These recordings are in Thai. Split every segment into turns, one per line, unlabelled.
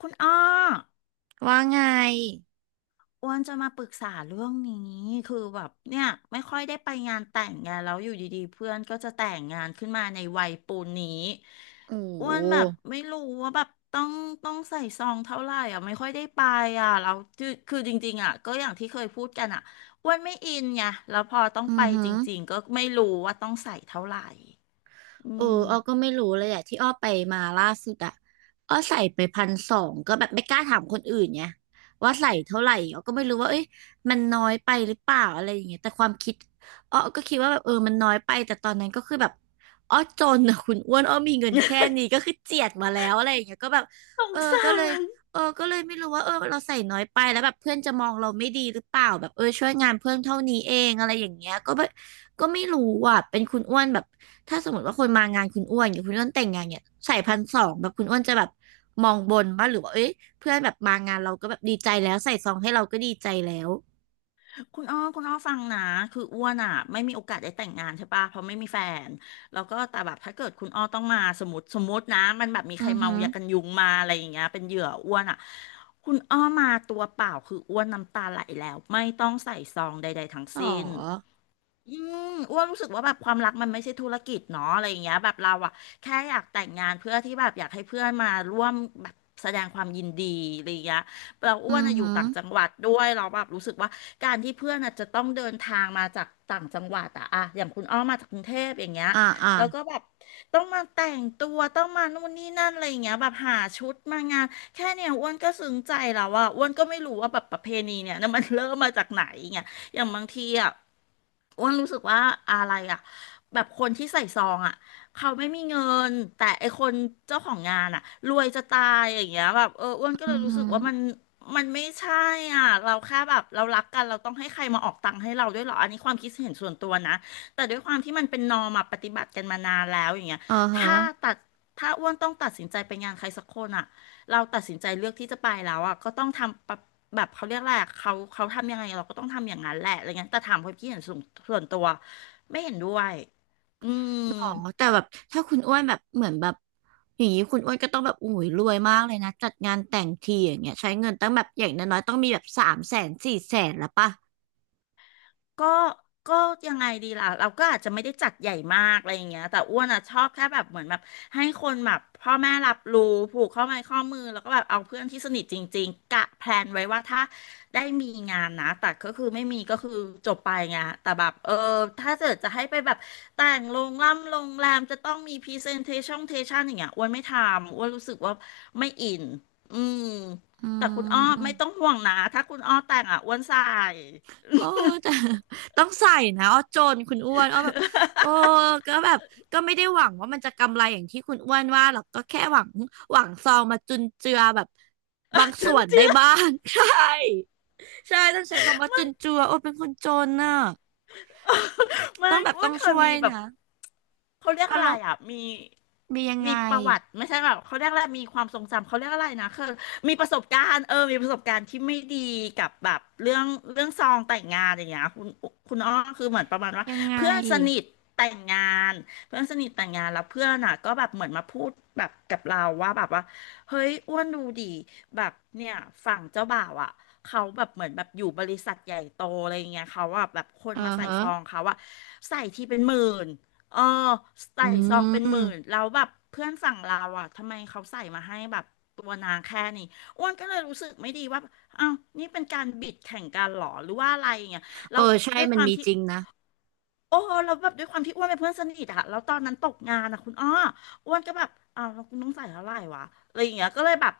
คุณอ้อ
ว่าไง
อ้วนจะมาปรึกษาเรื่องนี้คือแบบเนี่ยไม่ค่อยได้ไปงานแต่งไงานแล้วอยู่ดีๆเพื่อนก็จะแต่งงานขึ้นมาในวัยปูนนี้
โอ้
อ้
โห
วนแบบไม่รู้ว่าแบบต้องใส่ซองเท่าไหร่อ่ะไม่ค่อยได้ไปอ่ะแล้วคือจริงๆอ่ะก็อย่างที่เคยพูดกันอ่ะอ้วนไม่อินไงแล้วพอต้อง
อื
ไป
อหื
จ
อ
ริงๆก็ไม่รู้ว่าต้องใส่เท่าไหร่อื
เออ
ม
อ้อก็ไม่รู้เลยอะที่อ้อไปมาล่าสุดอะอ้อใส่ไปพันสองก็แบบไม่กล้าถามคนอื่นไงว่าใส่เท่าไหร่อ้อก็ไม่รู้ว่าเอ้ยมันน้อยไปหรือเปล่าอะไรอย่างเงี้ยแต่ความคิดอ้อก็คิดว่าแบบเออมันน้อยไปแต่ตอนนั้นก็คือแบบอ้อจนอะคุณอ้วนอ้อมีเงินแค่ นี้ก็คือเจียดมาแล้วอะไรอย่างเงี้ยก็แบบ
สง
เออ
สา
ก็เลย
ร
เออก็เลยไม่รู้ว่าเออเราใส่น้อยไปแล้วแบบเพื่อนจะมองเราไม่ดีหรือเปล่าแบบเออช่วยงานเพื่อนเท่านี้เองอะไรอย่างเงี้ยก็แบบก็ไม่รู้อ่ะเป็นคุณอ้วนแบบ ถ้าสมมติว่าคนมางานคุณอ้วนอย่างคุณอ้วนแต่งงานเนี่ยใส่พันสองแบบคุณอ้วนจะแบบมองบนป่ะหรือว่าเอ้ยเพื่อนแบบมางานเราก็แบบดีใจแล้วใส่ซองให้เราก็ดีใจแล้ว
คุณอ้อคุณอ้อฟังนะคืออ้วนอ่ะไม่มีโอกาสได้แต่งงานใช่ปะเพราะไม่มีแฟนแล้วก็แต่แบบถ้าเกิดคุณอ้อต้องมาสมมติสมมตินะมันแบบมี
อื
ใคร
อ
เมา
หือ
ยากันยุงมาอะไรอย่างเงี้ยเป็นเหยื่ออ้วนอ่ะคุณอ้อมาตัวเปล่าคืออ้วนน้ำตาไหลแล้วไม่ต้องใส่ซองใดๆทั้ง
หร
สิ้น
อ
อืมอ้วนรู้สึกว่าแบบความรักมันไม่ใช่ธุรกิจเนาะอะไรอย่างเงี้ยแบบเราอะแค่อยากแต่งงานเพื่อที่แบบอยากให้เพื่อนมาร่วมแบบแสดงความยินดีอะไรอย่างเงี้ยเราอ้
อื
วน
อ
อะอยู่
หือ
ต่างจังหวัดด้วยเราแบบรู้สึกว่าการที่เพื่อนอะจะต้องเดินทางมาจากต่างจังหวัดอะอย่างคุณอ้อมาจากกรุงเทพอย่างเงี้ย
อ่าอ่า
แล้วก็แบบต้องมาแต่งตัวต้องมานู่นนี่นั่นอะไรอย่างเงี้ยแบบหาชุดมางานแค่เนี่ยอ้วนก็ซึ้งใจแล้วอะอ้วนก็ไม่รู้ว่าแบบประเพณีเนี่ย นะมันเริ่มมาจากไหนอย่างเงี้ยอย่างบางทีอ่ะ อ้วนรู้สึกว่าอะไรอ่ะแบบคนที่ใส่ซองอ่ะเขาไม่มีเงินแต่ไอคนเจ้าของงานอ่ะรวยจะตายอย่างเงี้ยแบบเอออ้วนก็เล
อื
ย
อ
รู้
หื
สึกว่ามัน
อ
มันไม่ใช่อ่ะเราแค่แบบเรารักกันเราต้องให้ใครมาออกตังค์ให้เราด้วยเหรออันนี้ความคิดเห็นส่วนตัวนะแต่ด้วยความที่มันเป็นนอร์มอะปฏิบัติกันมานานแล้วอย่างเงี้ย
อ่าฮะ
ถ้าตัดถ้าอ้วนต้องตัดสินใจไปงานใครสักคนอ่ะ เราตัดสินใจเลือกที่จะไปแล้วอ่ะก็ต้องทำปะแบบเขาเรียกแหละไรอะเขาทำยังไงเราก็ต้องทำอย่างนั้นแหละอะไรเงี้ยแต่ถามความคิดเห็นส่วนตัวไม่เห็นด้วยอืม
หรอแต่แบบถ้าคุณอ้วนแบบเหมือนแบบอย่างนี้คุณอ้วนก็ต้องแบบอุ้ยรวยมากเลยนะจัดงานแต่งทีอย่างเงี้ยใช้เงินตั้งแบบอย่างน้อยๆต้องมีแบบสามแสนสี่แสนละป่ะ
ก็ก็ยังไงดีล่ะ เราก็อาจจะไม่ได้จัดใหญ่มากอะไรอย่างเงี้ยแต่อ้วนอ่ะชอบแค่แบบเหมือนแบบให้คนแบบพ่อแม่รับรู้ผูกข้อไม้ข้อมือแล้วก็แบบเอาเพื่อนที่สนิทจริงๆกะแพลนไว้ว่าถ้าได้มีงานนะแต่ก็คือไม่มีก็คือจบไปไงแต่แบบเออถ้าเกิดจะให้ไปแบบแต่งโรงล่ำโรงแรมจะต้องมีพรีเซนเทชั่นอย่างเงี้ยอ้วนไม่ทำอ้วนรู้สึกว่าไม่อินอืม
อื
แต่คุณอ้อไม่ต้อง
ม
ห่วงนะถ้าคุณอ้อแต่งอ่ะอ้วนใส่
โอ้แต่ ต้องใส่นะอ้อจนคุณอ้วนอ้อแบบโอ้ก็แบบก็ไม่ได้หวังว่ามันจะกำไรอย่างที่คุณอ้วนว่าหรอกก็แค่หวังหวังซองมาจุนเจือแบบบาง
จร
ส่วน
ิ
ได้
งๆ
บ้าง ใช่ใช่ต้องใช้คำว่าจุนเจือโอ้เป็นคนจนน่ะ
ไม่
ต้องแบบ
อ้ว
ต้
น
อง
เคย
ช่ว
มี
ย
แบบ
นะ
เขาเรียก
อา
อะ
ร
ไร
มณ์
อ่ะมี
มียัง
มี
ไง
ประวัติไม่ใช่แบบเขาเรียกอะไรมีความทรงจำเขาเรียกอะไรนะคือมีประสบการณ์เออมีประสบการณ์ที่ไม่ดีกับแบบเรื่องซองแต่งงานอย่างเงี้ยคุณอ้อคือเหมือนประมาณว่า
ยังไง
เพื่อนสนิทแต่งงานเพื่อนสนิทแต่งงานแล้วเพื่อนอ่ะก็แบบเหมือนมาพูดแบบกับเราว่าแบบว่าเฮ้ยอ้วนดูดีแบบเนี่ยฝั่งเจ้าบ่าวอ่ะเขาแบบเหมือนแบบอยู่บริษัทใหญ่โตอะไรเงี้ยเขาว่าแบบคน
อื
มา
อ
ใส่
ฮะ
ซองเขาอะใส่ทีเป็นหมื่น เออใส่
อื
ซองเป็นห
ม
มื่นแล้วแบบเพื่อนฝั่งเราอ่ะทำไมเขาใส่มาให้แบบตัวนาแค่นี้อ้วนก็เลยรู้สึกไม่ดีว่าอ้าวนี่เป็นการบิดแข่งกันเหรอหรือว่าอะไรอย่างเงี้ยแล้
เอ
ว
อใช่
ด้วยค
มัน
วาม
มี
ที่
จริงนะ
โอ้เราแล้วแบบด้วยความที่อ้วนเป็นเพื่อนสนิทอะแล้วตอนนั้นตกงานอะคุณอ้ออ้วนก็แบบอ้าวเราคุณต้องใส่เท่าไหร่วะอะไรอย่างเงี้ยก็เลยแบบ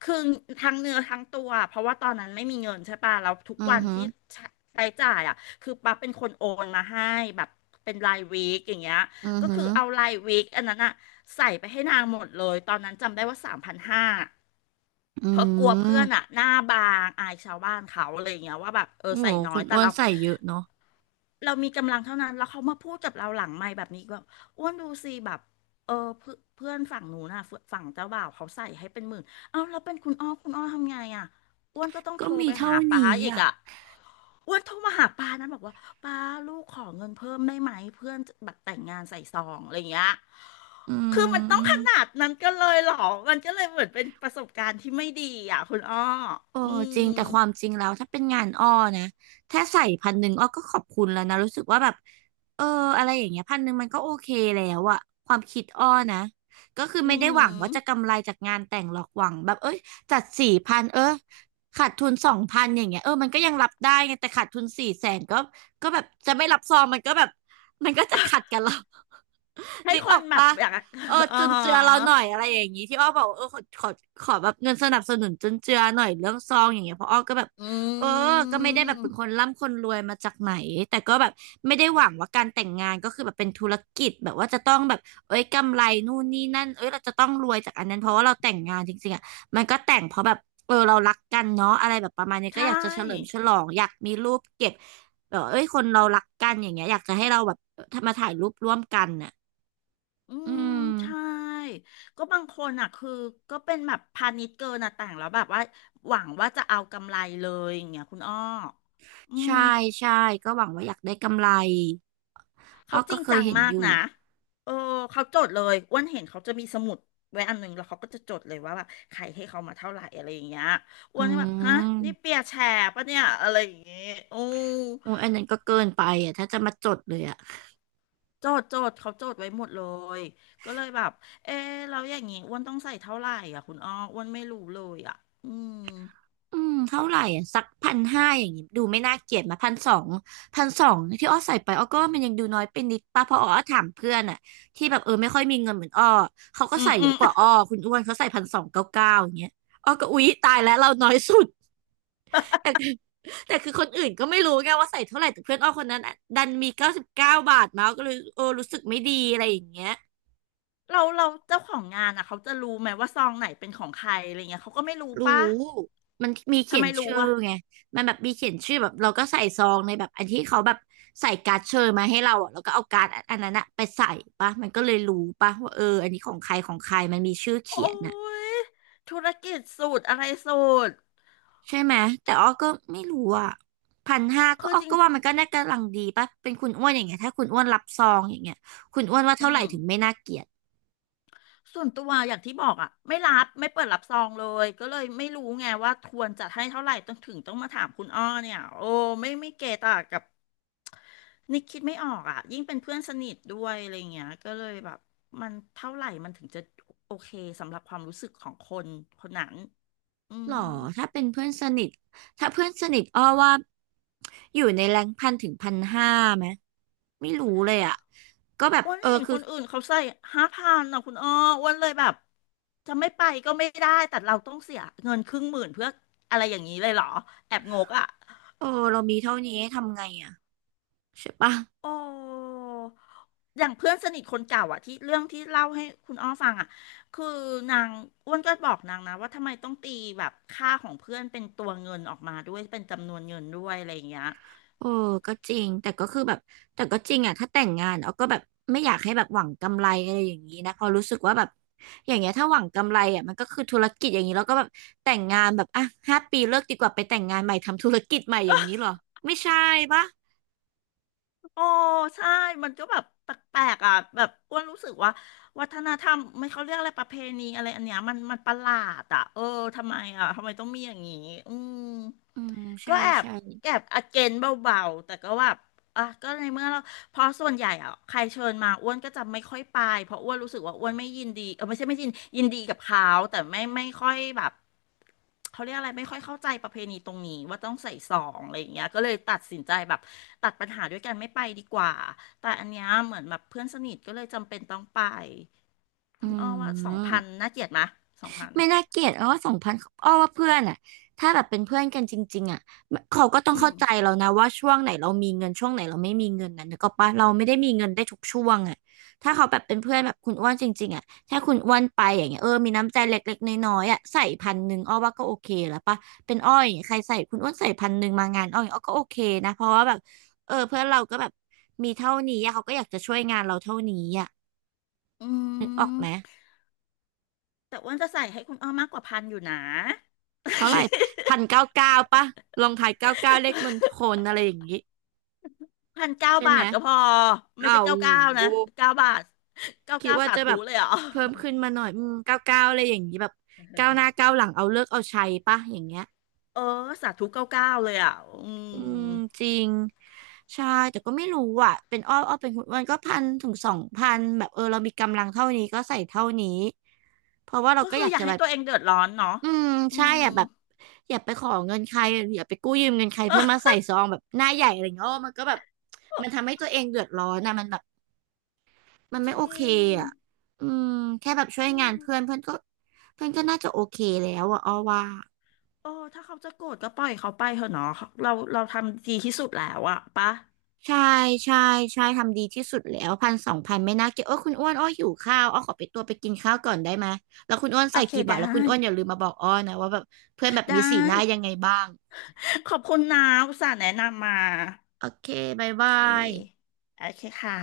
คือทั้งเนื้อทั้งตัวเพราะว่าตอนนั้นไม่มีเงินใช่ปะแล้วทุก
อื
วั
อ
น
ฮึ
ที่ใช้ใช้จ่ายอะคือปั๊บเป็นคนโอนมาให้แบบเป็นรายวีคอย่างเงี้ย
อือ
ก็
ฮึ
คือเอารายวีคอันนั้นอะใส่ไปให้นางหมดเลยตอนนั้นจำได้ว่า3,500
อื
เพราะกลัวเพื่อนอะ
ม
หน้าบางอายชาวบ้านเขาอะไรอย่างเงี้ยว่าแบบเออ
โอ้
ใส่
โห
น้อ
คุ
ย
ณ
แต่
อ้วน
เรา
ใส่เยอะเนาะ
เรามีกำลังเท่านั้น แล้วเขามาพูดกับเราหลังไมค์แบบนี้ก็อ้วนดูสิแบบเออเพื่อนเพื่อนฝั่งหนูน่ะฝั่งเจ้าบ่าวเขาใส่ให้เป็นหมื่น เอ้าแล้วเป็นคุณอ้อคุณอ้อทำไงอ่ะอ้วนก็ต้องโท
ก็
ร
มี
ไป
เท่า
หาป้า
นี้
อีก
อ่ะ
อ่ะอ้วนโทรมาหาป้านะบอกว่าป้าลูกขอเงินเพิ่มได้ไหมเพื่อนแบบแต่งงานใส่ซองอะไรอย่างเงี้ย
อื
คือมันต้องขนา
ม
ดนั้นก็เลยเหรอมันก็เลยเหมือนเป็นประสบการณ์ที่ไม่ดีอ่ะคุณอ้อ
โอ้
อืม
จริงแต่ความจริงแล้วถ้าเป็นงานอ้อนะถ้าใส่พันหนึ่งอ้อก็ขอบคุณแล้วนะรู้สึกว่าแบบ เออ อะไรอย่างเงี้ยพันหนึ่งมันก็โอเคแล้วอะ ความคิดอ้อนะก็คือ
อื
ไม่ได้หวัง
ม
ว่าจะกำไรจากงานแต่งหรอกหวังแบบเอ้ยจัดสี่พันเออขาดทุนสองพันอย่างเงี้ยเออมันก็ยังรับได้ไงแต่ขาดทุนสี่แสนก็แบบจะไม่รับซองมันก็แบบมันก็จะขัดกันแล้ว
ให้
นึก
ค
อ
น
อก
แบบ
ปะ
อยาก
เออ
อ๋อ
จุนเจือเราหน่อยอะไรอย่างนี้ที่อ้อบอกว่าเออขอแบบเงินสนับสนุนจุนเจือหน่อยเรื่องซองอย่างเงี้ยเพราะอ้อก็แบบ
อ
เออ
ื
ก็ไม่ได้แบบเป็นคน
ม
ร่ำคนรวยมาจากไหนแต่ก็แบบไม่ได้หวังว่าการแต่งงานก็คือแบบเป็นธุรกิจแบบว่าจะต้องแบบเอ้ยกำไรนู่นนี่นั่นเอ้ยเราจะต้องรวยจากอันนั้นเพราะว่าเราแต่งงานจริงๆอ่ะมันก็แต่งเพราะแบบเออเรารักกันเนาะอะไรแบบประมาณนี้ก็
ใช่
อยากจะเฉลิมฉลองอยากมีรูปเก็บแบบเอ้ยคนเรารักกันอย่างเงี้ยอยากจะให้เราแบบมาถ่ายรูปร่วมกันน่ะ
อื
อื
ม
ม
ใช่ ก็บางคนอ่ะคือก็เป็นแบบพาณิชย์เกินอ่ะแต่งแล้วแบบว่าหวังว่าจะเอากำไรเลยอย่างเงี้ยคุณอ้ออืม
ใช่ใช่ก็หวังว่าอยากได้กำไรอ้
เขา
อ
จ
ก็
ริง
เค
จั
ย
ง
เห็น
มา
อ
ก
ยู่
นะเออเขาจดเลยอ้วนเห็นเขาจะมีสมุดไว้อันหนึงแล้วเขาก็จะจดเลยว่าแบบใครให้เขามาเท่าไหร่อะไรอย่างเงี้ยอ้
อื
วนก็แบบฮะนี่
ม
เปียร์แชร์ปะเนี่ยอะไรอย่างเงี้ยโอื
โอ้ยอันนั้นก็เกินไปอ่ะถ้าจะมาจดเลยอ่ะ
โจทย์โจทย์เขาโจทย์ไว้หมดเลยก็เลยแบบเออเราอย่างงี้อ้วนต้องใส่เท่าไหร่อ่ะคุณอ้ออ้วนไม่รู้เลยอ่ะอืม
อืมเท่าไหร่อ่ะสักพันห้าอย่างงี้ดูไม่น่าเกลียดมาพันสองพันสองที่อ้อใส่ไปอ้อก็ว่ามันยังดูน้อยไปนิดป่ะเพราะอ้อถามเพื่อนอ่ะที่แบบเออไม่ค่อยมีเงินเหมือนอ้อเขาก็
อืม
ใส่เย
อื
อะ
ม
กว่าอ้อ คุณอ้วนเขาใส่พันสองเก้าเก้าอย่างเงี้ยอ้อก็อุ๊ยตายแล้วเราน้อยสุดแต่ แต่คือคนอื่นก็ไม่รู้ไงว่าใส่เท่าไหร่แต่เพื่อนอ้อคนนั้นอะดันมีเก้าสิบเก้าบาทมาก็เลยเออรู้สึกไม่ดีอะไรอย่างเงี้ย
เราเจ้าของงานอ่ะเขาจะรู้ไหมว่าซองไหนเป็นของใครอะไรเงี้ยเขาก็ไม่รู้
รู้
ป่ะ
มันมีเขี
ทำ
ย
ไม
น
รู้
ชื่อ
อ่ะ
ไงมันแบบมีเขียนชื่อแบบเราก็ใส่ซองในแบบอันที่เขาแบบใส่การ์ดเชิญมาให้เราอ่ะแล้วก็เอาการ์ดอันนั้นอะไปใส่ปะมันก็เลยรู้ปะว่าเอออันนี้ของใครของใครมันมีชื่อ
โอ้
เขียนน่ะ
ยธุรกิจสูตรอะไรสูตร
ใช่ไหมแต่อ้อก็ไม่รู้อ่ะพันห้าก็
คือ
อ้อ
จริง
ก็ว่ามันก็น่ากำลังดีปะเป็นคุณอ้วนอย่างเงี้ยถ้าคุณอ้วนรับซองอย่างเงี้ยคุณอ้วนว่า
อื
เท่าไห
ม
ร่ถึงไม่น่าเกลียด
ส่วนตัวอย่างที่บอกอ่ะไม่รับไม่เปิดรับซองเลยก็เลยไม่รู้ไงว่าควรจะให้เท่าไหร่ต้องถึงต้องมาถามคุณอ้อเนี่ยโอ้ไม่เกตากับ นิกคิดไม่ออกอ่ะยิ่งเป็นเพื่อนสนิทด้วยอะไรเงี้ยก็เลยแบบมันเท่าไหร่มันถึงจะโอเคสำหรับความรู้สึกของคนคนนั้นอื
หร
ม
อถ้าเป็นเพื่อนสนิทถ้าเพื่อนสนิทอ้อว่าอยู่ในแรง1,000 ถึง 1,500ไหมไม่รู้เลยอ่ะก็แบบ
อ้วน
เออ
เห็น
คื
ค
อ
นอื่นเขาใส่ห้าพันนะคุณอ้ออ้วนเลยแบบจะไม่ไปก็ไม่ได้แต่เราต้องเสียเงินครึ่งหมื่นเพื่ออะไรอย่างนี้เลยเหรอแอบงกอ่ะ
เออเรามีเท่านี้ทำไงอ่ะใช่ปะ
โอ้อย่างเพื่อนสนิทคนเก่าอะที่เรื่องที่เล่าให้คุณอ้อฟังอะคือนางอ้วนก็บอกนางนะว่าทำไมต้องตีแบบค่าของเพื่อนเป็นตัวเงินออกมาด้วยเป็นจำนวนเงินด้วยอะไรอย่างเงี้ย
เออก็จริงแต่ก็คือแบบแต่ก็จริงอ่ะถ้าแต่งงานออาก็แบบไม่อยากให้แบบหวังกำไรอะไรอย่างนี้นะเพอรู้สึกว่าแบบอย่างเงี้ยถ้าหวังกำไรอ่ะมันก็คือธุรกิจอย่างนี้แล้วก็แบบแต่งงานแบบอ่ะ5 ปีเลิกดีกว่าไปแต่งงานใหม่ทำธุรกิจใหม่อย่างนี้เหรอไม่ใช่ปะ
โอ้ใช่มันก็แบบแปลกๆอ่ะแบบอ้วนรู้สึกว่าวัฒนธรรมไม่เขาเรียกอะไรประเพณีอะไรอันเนี้ยมันประหลาดอ่ะเออทำไมอ่ะทำไมต้องมีอย่างนี้อืม
อืม
ก็
ใช่
แอบ
ใช่
แอบอเกนเบาๆแต่ก็แบบอ่ะก็ในเมื่อเราเพราะส่วนใหญ่อ่ะใครเชิญมาอ้วนก็จะไม่ค่อยไปเพราะอ้วนรู้สึกว่าอ้วนไม่ยินดีเออไม่ใช่ไม่ยินดีกับเขาแต่ไม่ค่อยแบบ เขาเรียกอะไรไม่ค่อยเข้าใจประเพณีตรงนี้ว่าต้องใส่ซองอะไรอย่างเงี้ยก็เลยตัดสินใจแบบตัดปัญหาด้วยกันไม่ไปดีกว่าแต่อันเนี้ยเหมือนแบบเพื่อนสนิทก็เลยจำเป็นต้องไป
อื
คุณอ้อว่าสองพั
ม
นน่าเกลียดไหมสองพัน
ไม่น่าเกลียดอ้อสองพันอ้อว่าเพื่อนอ่ะถ้าแบบเป็นเพื่อนกันจริงๆอ่ะเขาก็ต้อง
อืม
เข้าใจเรานะว่าช่วงไหนเรามีเงินช่วงไหนเราไม่มีเงินนะนึกออกปะเราไม่ได้มีเงินได้ทุกช่วงอ่ะถ้าเขาแบบเป็นเพื่อนแบบคุณอ้วนจริงๆอ่ะถ้าคุณอ้วนไปอย่างเงี้ยเออมีน้ำใจเล็กๆน้อยๆอ่ะใส่พันหนึ่งอ้อว่าก็โอเคแล้วปะเป็นอ้ออย่างเงี้ยใครใส่คุณอ้วนใส่พันหนึ่งมางานอ้ออย่างเงี้ยอ้อก็โอเคนะเพราะว่าแบบเออเพื่อนเราก็แบบมีเท่านี้อะเขาก็อยากจะช่วยงานเราเท่านี้อ่ะ
อื
นึกออก
ม
ไหม
แต่อ้วนจะใส่ให้คุณอ้อมากกว่าพันอยู่นะ
เท่าไหร่1,999ปะลองทายเก้าเก้าเลขมณฑลอะไรอย่างนี้
พันเก้า
ใช่
บา
ไหม
ทก็พอไม่
อ้า
ใช่
ว
เก้าเก้า
โห
นะเก้าบาทเก้า
คิด
เก้า
ว่า
สา
จะ
ธุ
แบบ
เลยเหรอ
เพิ่มขึ้นมาหน่อยอืมเก้าเก้าอะไรอย่างนี้แบบก้าวหน้าก้าวหลังเอาเลิกเอาชัยปะอย่างเงี้ย
เออสาธุเก้าเก้าเลยอ่ะอืม
อืมจริงใช่แต่ก็ไม่รู้อ่ะเป็นอ้ออ้อเป็นคุณอ้วนก็1,000 ถึง 2,000แบบเออเรามีกำลังเท่านี้ก็ใส่เท่านี้เพราะว่าเรา
ก็
ก็
คื
อ
อ
ยาก
อยาก
จะ
ให้
แบบ
ตัวเองเดือดร้อนเนาะ
อืม
อื
ใช่
ม
อ่ะแบบอย่าไปขอเงินใครอย่าไปกู้ยืมเงินใครเพื่อมาใส่ซองแบบหน้าใหญ่อะไรเงี้ยโอ้มันก็แบบมันทำให้ตัวเองเดือดร้อนนะมันแบบมัน
จร
ไม่โอเค
ิง
อ่ะอืมแค่แบบช่วย
อื
งาน
ม
เพื่อนเพื่อนก็น่าจะโอเคแล้วอ่ะอ้อว่า
เออถ้าเขาจะโกรธก็ปล่อยเขาไปเถอะเนาะเราทำดีที่สุดแล้วอะปะ
ใช่ใช่ใช่ทำดีที่สุดแล้ว1,000 2,000ไม่น่าเกลียดโอ้ยคุณอ้วนอ้อหิวข้าวอ้อขอไปตัวไปกินข้าวก่อนได้ไหมแล้วคุณอ้วน
โอ
ใส่
เค
กี่บาท
ได้
แล้วคุณอ้วนอย่าลืมมาบอกอ้อนะว่าแบบเพื่อนแบบ
ได้
มีสีหน้ายังไงบ้าง
ขอบคุณนะอุตส่าห์แนะนำมา
โอเคบาย
โอเ
บาย
ค โอเคค่ะ